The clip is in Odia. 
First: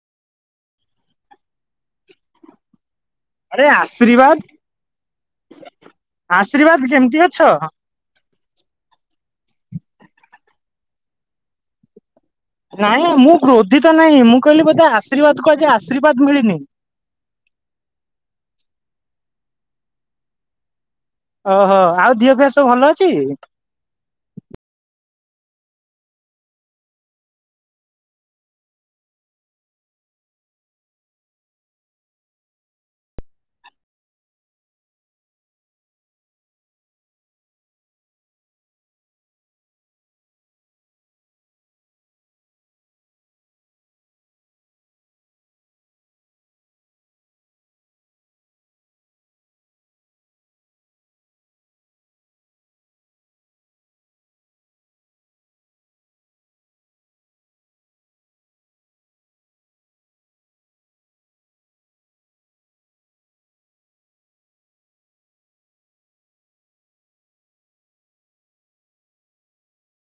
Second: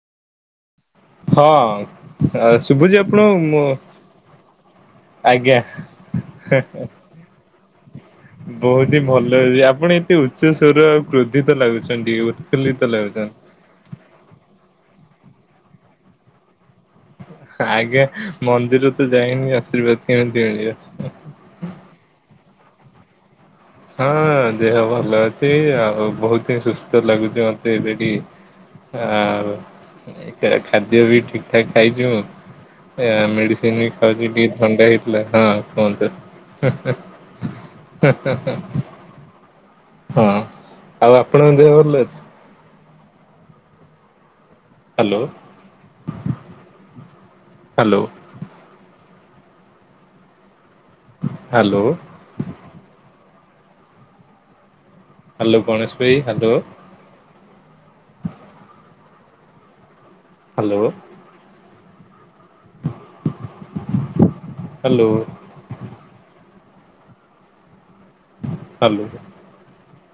ହଁ ଶୁଭୁଚି ଅ ଆପଣ ମୋ ଆରେ ଆଶୀର୍ବାଦ ଆଜ୍ଞା ହେ ହେ। ଆଶୀର୍ବାଦ କେମିତି ଅଛ? ବହୁତ୍ ହିଁ ଭଲ ଅଛି ଆପଣ ଏତେ ଉଚ୍ଚ ସ୍ୱର ଆଉ କ୍ରୋଧିତ ଲାଗୁଛନ୍ତି ଟିକେ ବୋଧେ। ନାଇଁ ମୁଁ କ୍ରୋଧୀତ ନାହିଁ ମୁଁ କହିଲି ବୋଧେ ଆଶୀର୍ବାଦକୁ ଆଜି ଆଶୀର୍ବାଦ ମିଳିନି। ଆଜ୍ଞା ମନ୍ଦିର ତ ଯାଇନି ଆଶୀର୍ବାଦ କେମିତି ମିଳିବ। ଓହୋ ଆଉ ଦିଅ ଫିଅ ସବୁ ଭଲ ଅଛି? ହଁ ଦେହ ଭଲ ଅଛି ଆଉ ବହୁତ୍ ସୁସ୍ଥ ଲାଗୁଚି ମତେ ଏବେ ଟିକେ। ଆଉ ଏଖାଦ୍ୟ ବି ଠିକ୍ ଠାକ ଖାଇଚୁ? ଏ ମେଡ଼ିସିନ୍ ଖାଉଚି ଟିକେ ଥଣ୍ଡା ହେଇଥିଲା ହଁ କୁହନ୍ତୁ। [unintelligible] ହଁ ଆଉ ଆପଣଙ୍କ ଦେହ ଭଲ ଅଛି? Hello hello. Hello. Hello Ganesh ଭାଇ ହାଲୋ। ହାଲୋ। ହାଲୋ। ହାଲୋ।